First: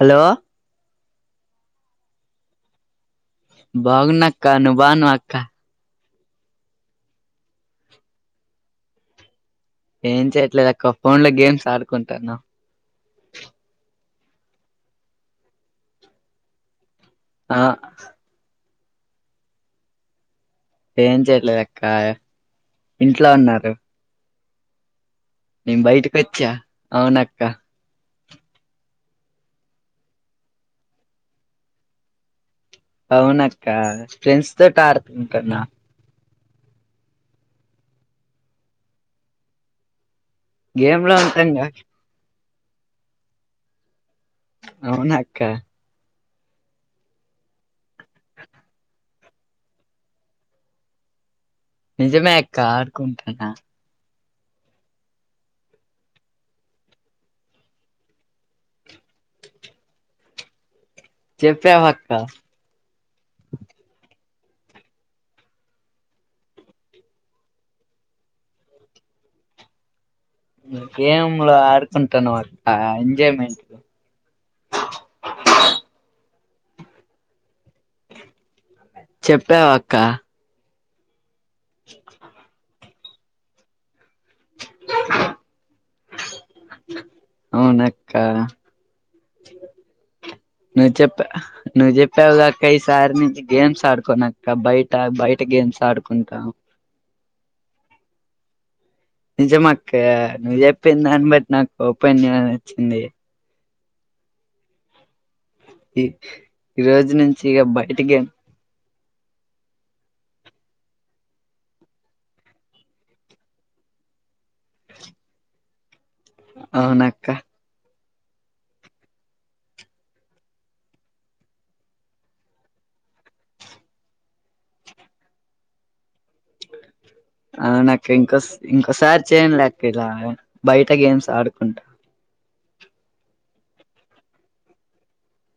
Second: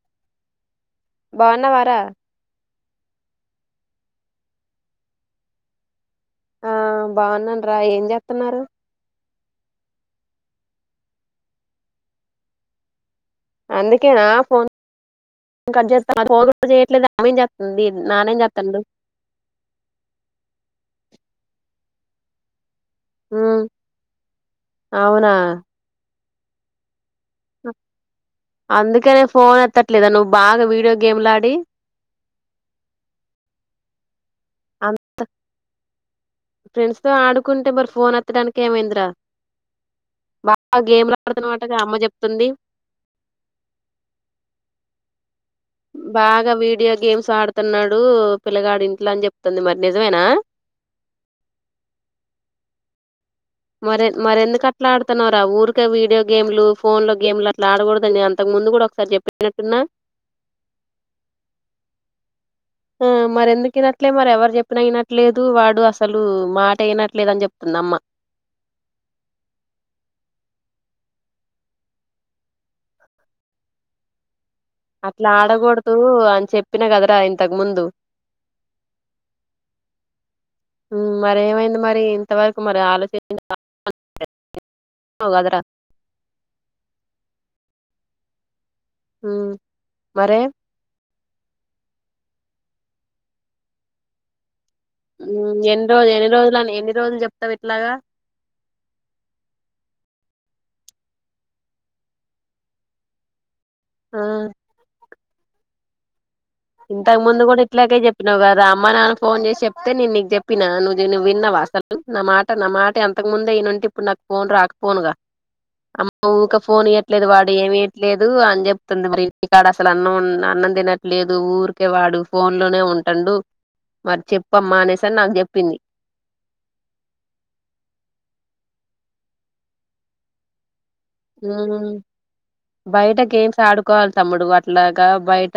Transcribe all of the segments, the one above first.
Hello బావున్నవారా? బాగున్న అక్క నువ్ బావున్నావా అక్క ఆ బావున్నాను రా ఏం చేత్తాన్నారు? ఏం చేయట్లేదు అక్క ఫోన్ లో గేమ్స్ ఆడుకుంటానాం. అందుకేనా ఫోన్ కట్ చేస్తన్నావ్ అది ఫోన్ కూడా చేయట్లేదు. అమ్మేం ఆ చేతంది నానేం చేతండు? ఏం చేయట్లే అక్క ఇంట్లో ఉన్నారు. అవునా పిచ్చ అవునా అ అందుకేనే ఫోన్ ఎత్తట్లేదా నువ్వు బాగా వీడియో గేమ్లా ఆడి అవునక్క ఫ్రెండ్స్ తో ఆడుతుంటున్న ఫ్రెండ్స్ తో ఆడుకుంటే మరి ఫోన్ ఎత్తడానికి ఏమైందరా? బాగా గేమ్ గేమ్లు లో ఉంటాంగా ఆడుతున్నవటగా అమ్మ చెప్తుంది. అవునా అక్క బాగా వీడియో గేమ్స్ ఆడుతున్నాడు. దూ పిల్లగాడు ఇంట్లో అని చెప్ తంది మరి నిజమేనా నిజమే ఎక్క ఆడుకుంటా ఉ అ మరి మరెందుకు అట్లా ఆడుతున్నవు రా ఊరికే వీడియో గేమ్లు, ఫోన్ లో గేమ్లు, అట్లా ఆడకూడదని అంతకు ముందు కూడా ఒకసారి చెప్పినట్టున్నా. చెప్పావక్క ఊ మరి ఎందుకినట్లే మరి ఎవరు చెప్పిన యినట్లేదు వాడు అసలు మాట యినట్లేదు అని చెప్తుంది అమ్మ. గేమ్ లో ఆడుకుంటాను అట్ట ఎంజాయ్మెంట్ అట్లా ఆడకూడదు అని చెప్పిన కదరా ఇంతకు ముందు చెప్పావా అక్క ఉ మర ఏమైంది మరి ఇంతవరకు మరి ఆలో [unintelligible] ద్ర అవున అక్క మర నువ్ చెప్పవ్ గా అక్క ఈ సారి నించి గేమ్స్ ఆడుకోనక్క బయట బయట గేమ్స్ ఎన్ని రోజు ఎన్ని ఆడుకుంటా రోజులుని ఎన్ని రోజులు చెప్తా పె గా నిజం అక్క నువ్వు చెప్పింది దాన్ని బట్టి నాకు ఓపన్ వచ్చింది ఆ ఇ ఇంతకు ముందు కూడా ఇట్లాకే చెప్పినావు కదా రామ్ అమ్మ నాన్న ఫోన్ చేసి చెప్తే నేను నీకు చెప్పిన నువ్వు నువ్వు విన్నావా అసలు నా మాట నా మాట ఇంతకు ముందే ఈయనుంటే ఇప్పుడు నాకు ఫోన్ రాకపోనుగా క ఫోన్ ఇవ్యట్లేదు అవునక్క వాడు ఏమి లేదు అని చెప్తుంది మరి ఇకాడ అసలు అన్నం అన్నం తినట్లేదు ఊరికే వాడు ఫోన్ లోనే ఉంటండు మరి చెప్పమ్మా అనేసని నాకు చెప్పింది అవు నాకు ఇంకో ఇంకోసారి చేయలేక ఇలా బయట ఇంత గేమ్స్ ఆడుకుంటా బయట గేమ్స్ ఆడుకోవాలి తమ్ముడు అట్లాగా బయట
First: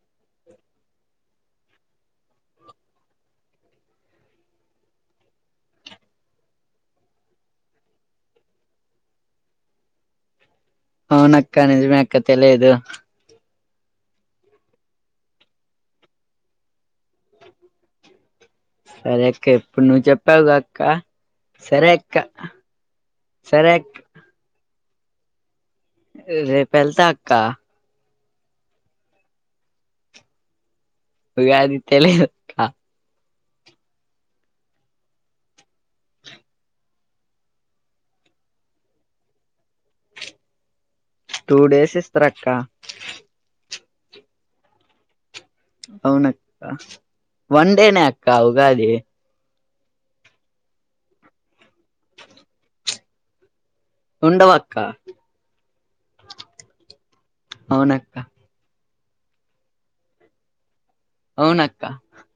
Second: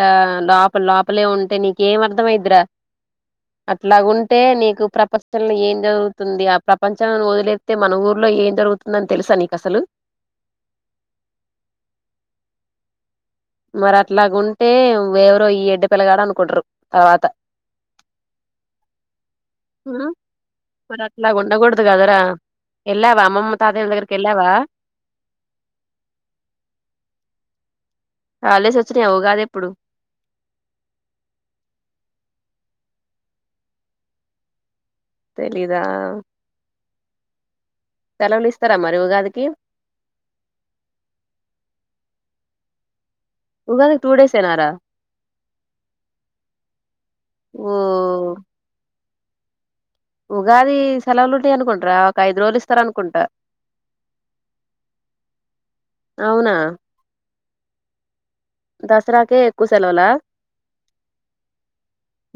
లోప లోపలే ఉంటే నీక ఏం అర్ధమైదురా అట్లా ఉంటే నీకు ప్రపంచంలో ఏం జరుగుతుంది ఆ ప్రపంచం వదిలేస్తతే మన ఊర్లో ఏం జరుగుతుందని తెలుసా నీకు అసలు అవున అక్క నిజమే అక్క తెలియదు మరి అట్లాగా ఉంటే ఎవరో ఈ ఎడ్డ పిల్గాడ అనుకుంటరు తర్వాత సరే అక్క ఇప్పుడు నువ్వు చెప్పావుగా అక్క మరి అట్లా ఉండకూడదు సరే అక్క కదరా వెళ్ళావా అమ్మమ్మ సరే తాతేయ్య దగ్గరికి వెళ్ళావా రేప వెళ్త అక్క హాలిడేస్ వచ్చినయ ఉగాది ఎప్పుడు ఉగాది తెలియదు అక్క తెలీదా సెలవులు ఇస్తారా మరి ఉగాదికి టూ డేస్ ఇస్తారక్క ఉగానే టూ డేస్ ఎనారా అవునక్క ఓ వన్ డేనే అక్క ఉగాది ఉగాది సెలవులు ఉంటాయి అనుకుంటార ఒక ఐదు రోజులు ఇస్తార అనుకుంటా ఉండవాక్క అవునా అవునక్క దసరాకే ఎక్కువ సెలవులా అవునక్క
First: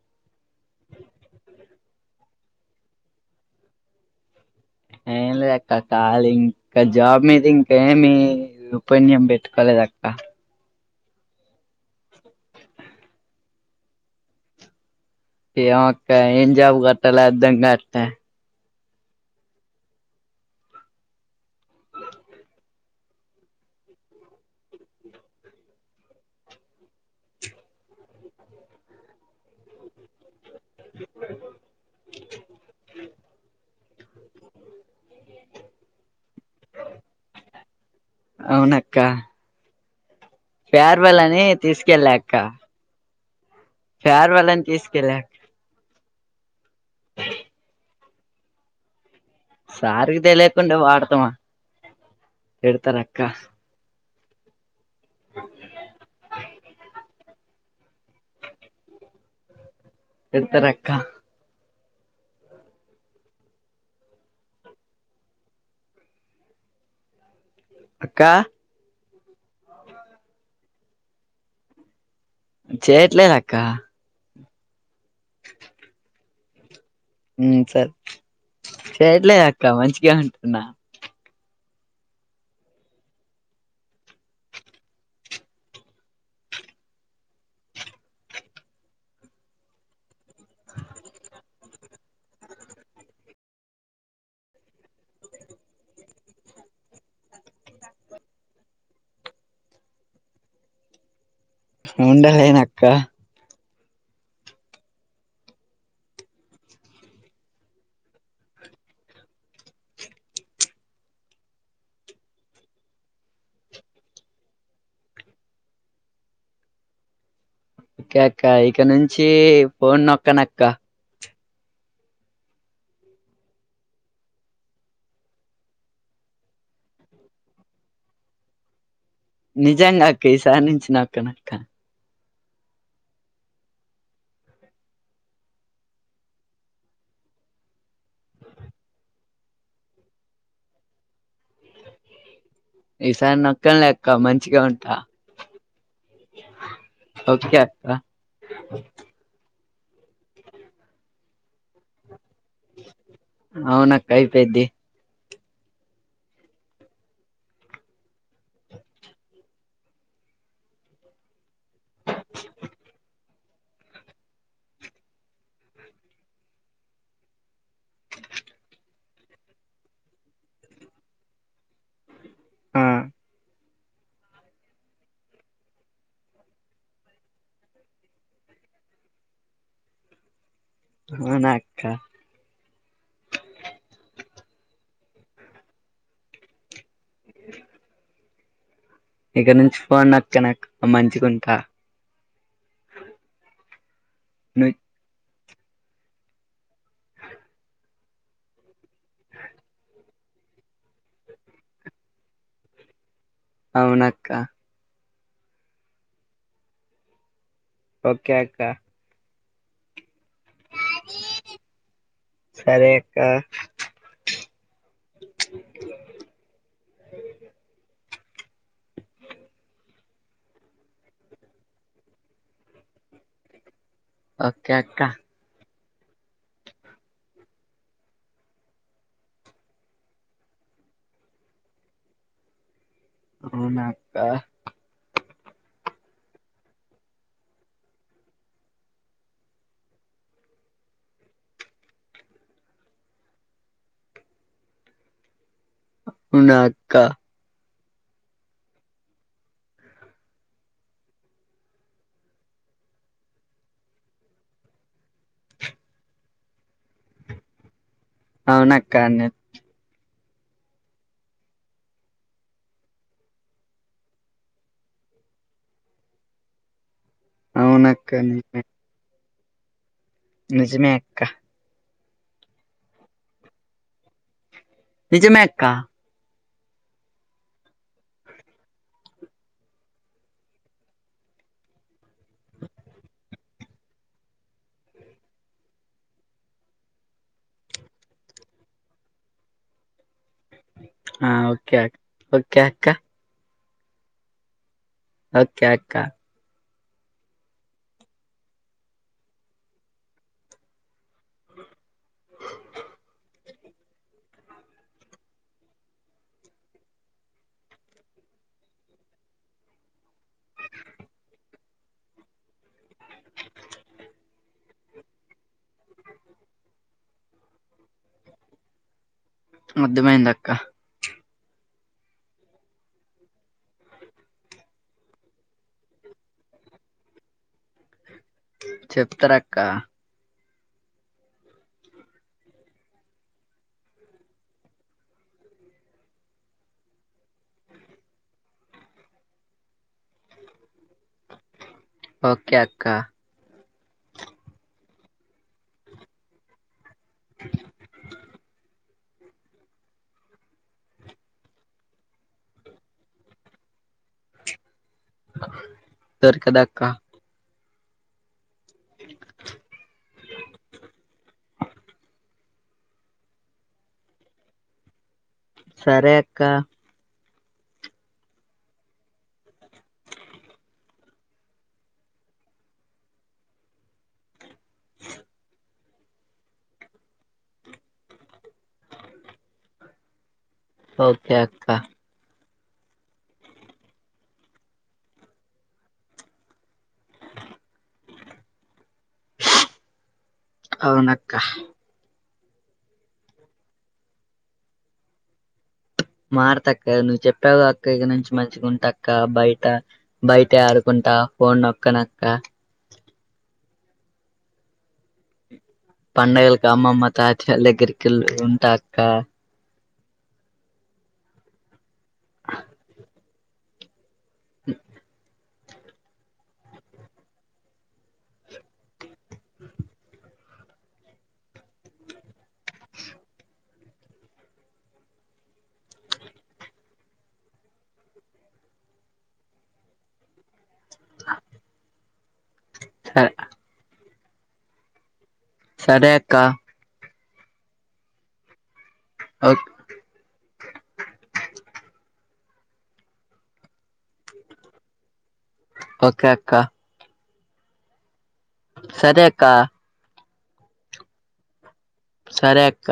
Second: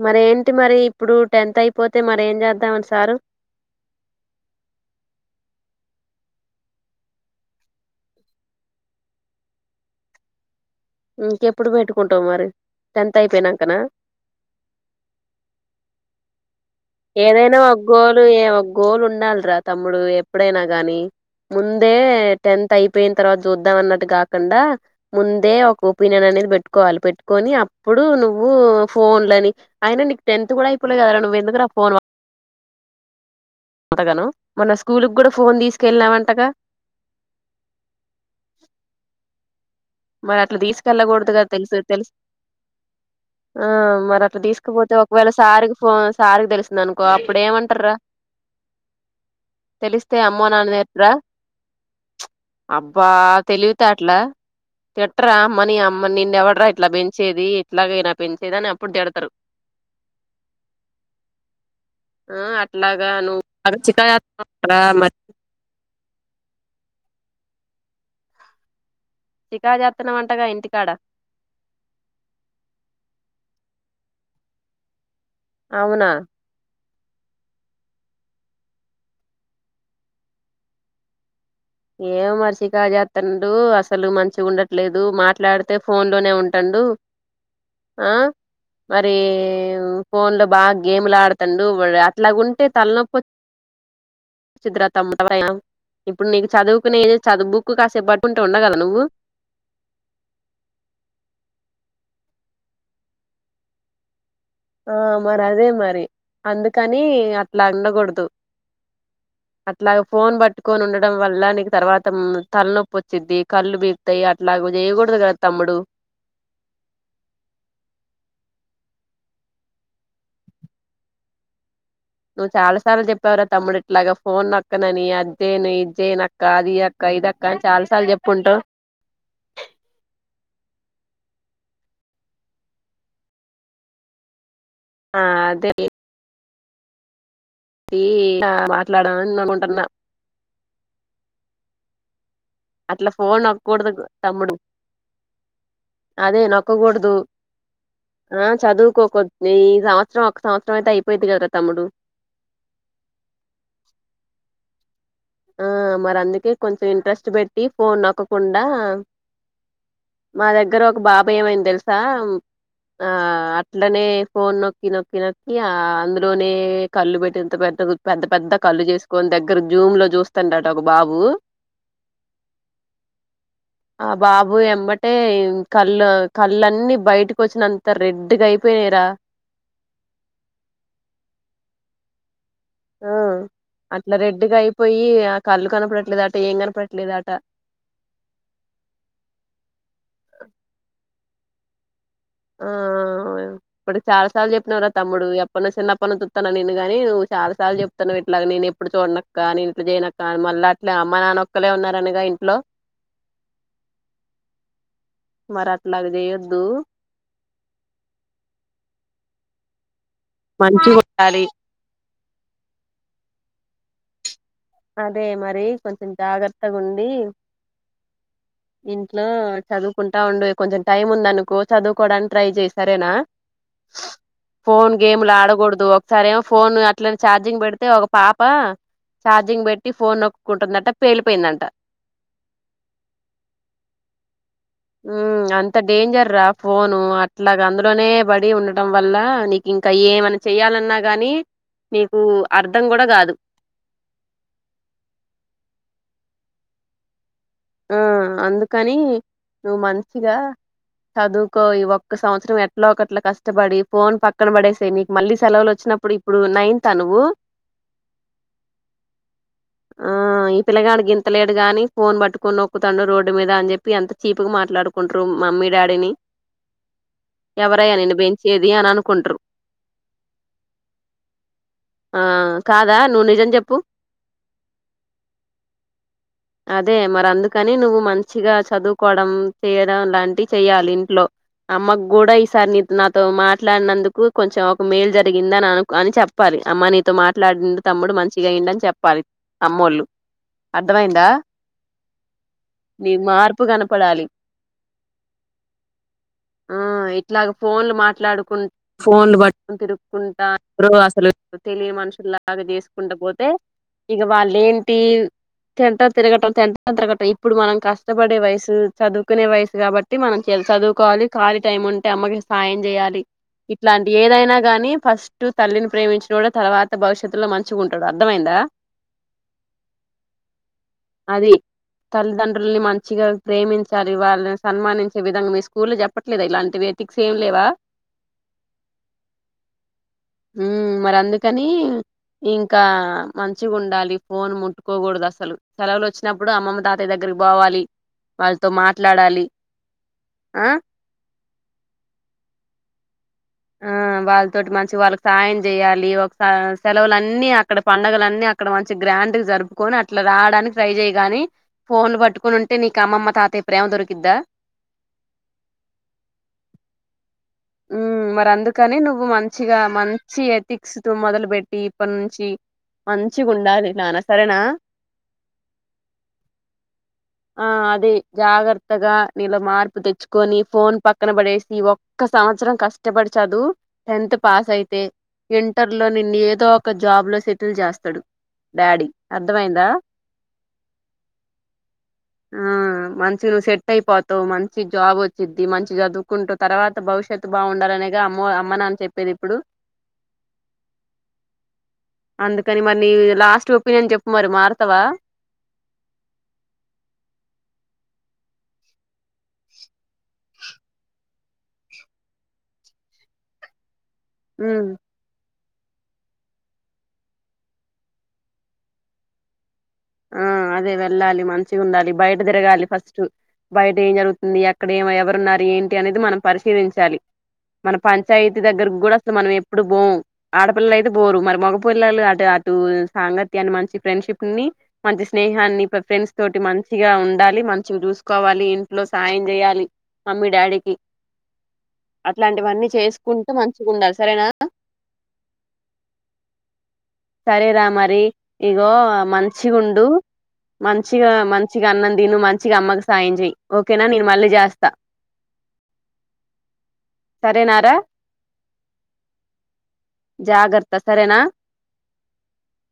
మరి ఏంటి మరి ఇప్పుడు టెన్త్ అయిపో పోతే మరీ ఏం చేద్దామని సారు ఏం లేదక్క కాలీ ఇంకా జాబ్ మీద ఇంకేమి రూపన్ం పెట్టుకోలేద అక్క ఇంకెప్పుడు పెట్టుకుంటాం మరి టెన్త్ అయిపోయినాకనా ఏమో అక్క ఏమి ఏదైనా ఒగ్గోలు ఏ ఒ్ గోల్ ఉండాలిరా తమ్ముడు ఎప్పుడైనా గాని ముందే టెన్త్ అయిపోయిన తర్వాత చూద్దాం అన్నట్టు కాకుండా ముందే ఒక ఒపీనియన్ అనేది పెట్టుకోవాలి పెట్టుకని అప్పుడు నువ్వు ఫోన్లని ఆయన టెన్త్ కూడా అయిపోలే కదారా నువెందుకు రా ఫోర్వే హ కొత్తగాను మనస్క స్కూలుకి కూడా ఫోన్ తీసుకెళ్లావంటగా అవునక్క ఫేర్వెల్ అని తెలుసు తెలుసు తీసుకెళ్ళక్క ఆ మరి అట్లా తీసుకుపోతే ఒకవేళ సారికి ఫోన్ సారికి తెలిసింది అనుకో అప్పుడు ఏమంటార రా తెలిస్తే సార్కి అమ్మో నాన్న తెలియకుండా తిట్టారా వాడతామా అబ్బా తిడతారక్క తెలివితేట ఇలా తిటరా ఆమనీ ఆమనీ నీను ఎవడు రా ఇట్లా పెంచ్ వచ్చేది ఎట్లాగైనా పెంచేది అని అప్పుడు తడతారు తిడతారు అక్క ఆ అట్లాగా నువ్వు బ చికాస్త మ అక్క చికాక్ చేస్తున్న వంటగా ఇంటికాడ చేయట్లేదు అక్క అవునా మ్మ్ సరే చేయట్లే అక్క మంచిగానే ఉంటున్నా ఎం మరి సికాక్ చేస్తుండు అసలు మంచి ఉండట్లేదు మాట్లాడితే ఫోన్ లోనే ఉంటాండు ఆ మరి ఫోన్ లో బాగా గేమ్లు ఆడుతాండు అట్లాగ ఉంటే తలనొప్పి చిత్ర ఇప్పుడు నీకు చదువుకునే ఏజ్ చదువు బుక్ కాసేపు పట్టుకుంటే ఉండగలవా నువ్వు ఉండలేను అక్క ఆ మరి అదే మరి అందుకని అట్లా ఉండకూడదు అట్లాగ ఫోన్ పట్టుకొని ఉండడం వల్ల నీకు తర్వాత తలనొప్పి వచ్చిది కళ్ళు బీపుతాయి అట్లాగ చేయకూడదు కదా తమ్ముడు ఓకే అక్క ఇక నుంచి ఫోన్ నొక్కనక్క నువ్వు చాలా సార్లు చెప్పావరా తమ్ముడు ఇట్లాగా ఫోన్ నొకనని అదిజెను ఇదిజ్జేను అక్క అది అక్క ఇదిక్క అని చాలా సార్లు చెప్పుంటావ్ నిజంగా అక్క ఈసారి నుంచి నొక్కనక్క ఆ అదే అ మాట్లాడమని అనుకుంటున్నా అట్లా ఈసారి ఫోన్ నొక్కనులే నొక్కకూడదు అక్క తమ్ముడు మంచిగా ఉంటా అదే నొక్కకూడదు ఓకే అక్క ఆ చదువుకోక సంవత్సరం ఒక్క సంవత్సరం అయితే అయిపోయిది కదా తమ్ముడు అవునక్కా అయిపోయింది ఆ మరి అందుకే కొంచెం ఇంట్రెస్ట్ పెట్టి ఫోన్ నొక్కకుండా మా దగ్గర ఒక బాబా ఏమైంది తెలుసా ఆ అట్లనే ఫోన్ నొక్కి నొక్కి నొక్కి ఆ అందులోనే కళ్ళు పెట్టింత పెద్ద పెద్ద పెద్ద కళ్ళు చేసుకొని దగ్గర జూమ్ లో చూసు వస్తంటట ఒక బాబు ఆ ఆ బాబు ఎమటే కళ్ళు కళ్ళన్ని బయటకు వచ్చిన అంత రెడ్గా అయిపోయినరా అవునాక్క ఆ అట్లా రెడ్డిగా అయిపోయి ఆ కళ్ళు కనపడట్లేదు అట ఏం కనపడ ఇ లేదాట ఇక్కడ నుంచి ఫన్ నొక్కనక్క మంచి ఉంటా అ ఆ ఇప్పుడు చాలా సార్లు ను చెప్పినవ్ రా తమ్ముడు న్న చిన్న పన్నప్పతున్నాను నేనుగాని నువ్ చాలా సార్లు చెప్తున్నావు ఇట్లాగ నేను ఇప్పుడు చూడనక్క కానీ ఇంట్ చేయన కానీ మళ్ళీ అట్లే అమ్మ నాన్న ఒక్కలేే ఉన్నారనేగా ఇంట్లో అవునక్క మరట్ల చేయొద్దు ఓకే అక్క మంచిగుండాలి సరే అక్క అదే మరి కొంచెం జాగ్రత్తగా ఉండి ఇంట్లో చదువు కుంటా ఉండు కొంచెం టైం ఉందనుకో చదువుకోవడానికి ట్రై చెయ్ సరేనా ఓకే ఫోన్ అక్క గేమ్లు ఆడకూడదు సరేమో ఫోన్ అట్లనే ఛార్జింగ్ పెడితే ఒక పాప చార్జింగ్ పెట్టి ఫోన్ నొక్కుకుంటుందంట పేలిపోయిందంట అవునాక్క అంత డేంజర్ రా ఫోను అట్లాగ అందులోనే పడి ఉండటం వల్ల నీకు ఇంకా ఏమనా చెయాలన్నా గానీ నీకు అర్ధం కూడా కాదు అవునా అక్క ఆ అందుకని నువ్వు మంచిగా చదువుకో ఈ ఒక్క సంవత్సరం ఎట్లో ఒకట్లా కష్టపడి ఫోన్ పక్కన పడేసేయి నీకు మళ్ళీ సెలవులు వచ్చినప్పుడు ఇప్పుడు నైన్త్ ఆ నువ్వు అవునక్క నైన్త్ ఆ ఈ పిల్లగాడు గింతలేడు గాని ఫోన్ పట్టుకు కొ నొక్కుతాడు రోడ్డు మీద అని చెప్పి అంత చీప్ గా మాట్లాడుకుంటారు మమ్మీ డాడీని ఎవరయ అవునక్క నిన్ను నిజమే పెంచేది అని అనుకుంటారు. నిజమే అక్క ఆ కాదా నువ్వు నిజం చెప్పు నిజమే అక్క అదే మ అందుకని నువ్వు మంచిగా చదువుకోవడం చేయడం లాంటివి చెయాలి ఇంట్లో అమ్మకు కూడా ఈసారి నీ నాతో మాట్లాడినందుకు కొంచెం ఒక మేల్ జరిగింద అని అ అని చెప్పాలి అమ్మ నీతో మాట్లాడి తమ్ముడు మంచిగయిండు అని చెప్పాలి అమ్మోళ్ళు అర్థమైందా ఆ ఓకే అక్ ఓకే అక్క నీ మార్పు కనపడాలి ఓకే అక్క ఆ ఇట్లాగ ఫోన్లు మాట్లాడుకుంటా ఫోన్లు తిరుకుంటా అసలు తెలియ మనుషుల్లాగా చేసుకుంట పోతే ఇక వాళ్లు ఏంటి సంటర్ తిరగటం ఇప్పుడు మనం కష్టపడే వయసు చదువుకునే వయసు కాబట్టి మనకి చదువుకోవాలి ఖాళీ టైం ఉంటే అమ్మకి సాయం చేయాలి ఇట్లాంటి ఏదైనా కాని ఫస్ట్ తల్లిని ప్రేమించినోడే తర్వాత భవిష్యత్తులో మంచిగా ఉంటాడు అర్థమైందా అర్థమైందాక్క అది తల్లిదండ్రుల్ని మంచిగా ప్రేమించాలి వాళ్ళని సన్మానించే విధంగా మీ స్కూల్ల్లో చెప్పట్లేదా ఇలాంటివి ఏథిక్స్ ఏం లేవా చెప్తరక్క ఉ మరి అందుకని ఇంకా మంచిగుండాలి ఫోన్ ముట్టుకోకూడదు అసలు సెలవులు వచ్చినప్పుడు అప్పుడు అమ్మమ్మ తాతయ్య దగ్గరికి పోవాలి వాళ్ళతో మాట్లాడాలి ఆ ఓకే అక్క ఆ వాళ్ళతోటి మంచి వాళ్ళక్ సాయం చేయాలి ఒక స సెలవులన్నీ అక్కడ పండగల అన్నీ అక్కడ మ చి గ్రాండ్ జరుపుకొని అట్ల రావడానికి ట్రై చేయ్ గాని, ఫోన్లు పట్టుకుని ఉంటే నీకు అమ్మమ్మ, తాతయ్య ప్రేమ దొరికిద్దా. దొరకదక్క ఉమ్ మరి అందు కానీ నువ్వు మంచిగా మంచి ఎథిక్స్ తొ మొదలు పెట్టి ఇప్పనుంచి. మంచిగుండాలి నానా సరేనా. సరే అక్క. ఆ అది జాగ్రత్తగా నీలో మార్పు తెచ్చుకొని ఫోన్ పక్కన పడేసి ఒ క్క సంవచ్రం కష్టపడి చదు టెన్త్ పాస్ అయితే ఇం టర్లో నిన్ను ఏదో ఒక జాబ్లో సెటిల్ చేస్తాడు, డాడీ అర్థవైందా. ఓకే అక్క ఆ మంచి నువ్వు సెట్టైయ్ పోతావు మంచి జాబ్ వచ్చిద్ది, మంచి చదువుకుంటు తర్వా త భవిష్యత్ బావుండాలనేగా అమ్మవ అమ్మనా అవునక్క అందుకని మరి నీ లాస్ట్ ఒపీనియన్ చెప్పు మరి మారతవా. మారతక్క నువ్వు చెప్పావు అక్క ఇగనుంచి మంచిగ ఉంటక్క బైట, బైటె ఆడుకుంటా ఫోన్ నొక్కనక్క హ్మ్ పండగలకి అమ్మమ్మ, తాతళ్ళ్ దగ్గరికి కెళ్ ఉంటా అక్క. ఆ అదే వెళ్ళాలి మంచిగా ఉండాలి, బయట తిరగాలి ఫస్ట్ బయట ఏం జరు ని యెక్కడ ఏమై ఎవరున్నారు. ఏంటి అనేది మనం పరిశీలించాలి, మన పంచాయతీ దగ్గరకు కూడా అసలు మనం ఎప్పుడు బొము, ఆడపిల్లలైయితే బొరు మరి మగ పిల్లలు అటె అటు సాంగత్యాన్ని మంచి ఫ్రెండ్షిప్ని మంచి స్నేహాన్ని ఫె ఫ్రెండ్స్ తోటి మంచిగా ఉండాలి, మంచివి చూసుకోవాలి, ఇంట్లో సాయం చేయాలి. మమ్మీ, డాడీ కి, అట్లాంటివన్నీ సరే చేసుకుంటూ మంచిగుండాలి. సరేనా సరే అక్క సరే రా మరి, ఇ రొ ఓ మంచిగ ఉండు మంచిగా మంచిగా అన్నం తిను మంచి ంచిగా అమ్మకు సాయం చెయ్, ఓకేనా నేను మళ్ళీ చేస్తా ఓకే అక్కా సరేనా రా సరే అక్క జాగర్త సరేనా. సరే అక్క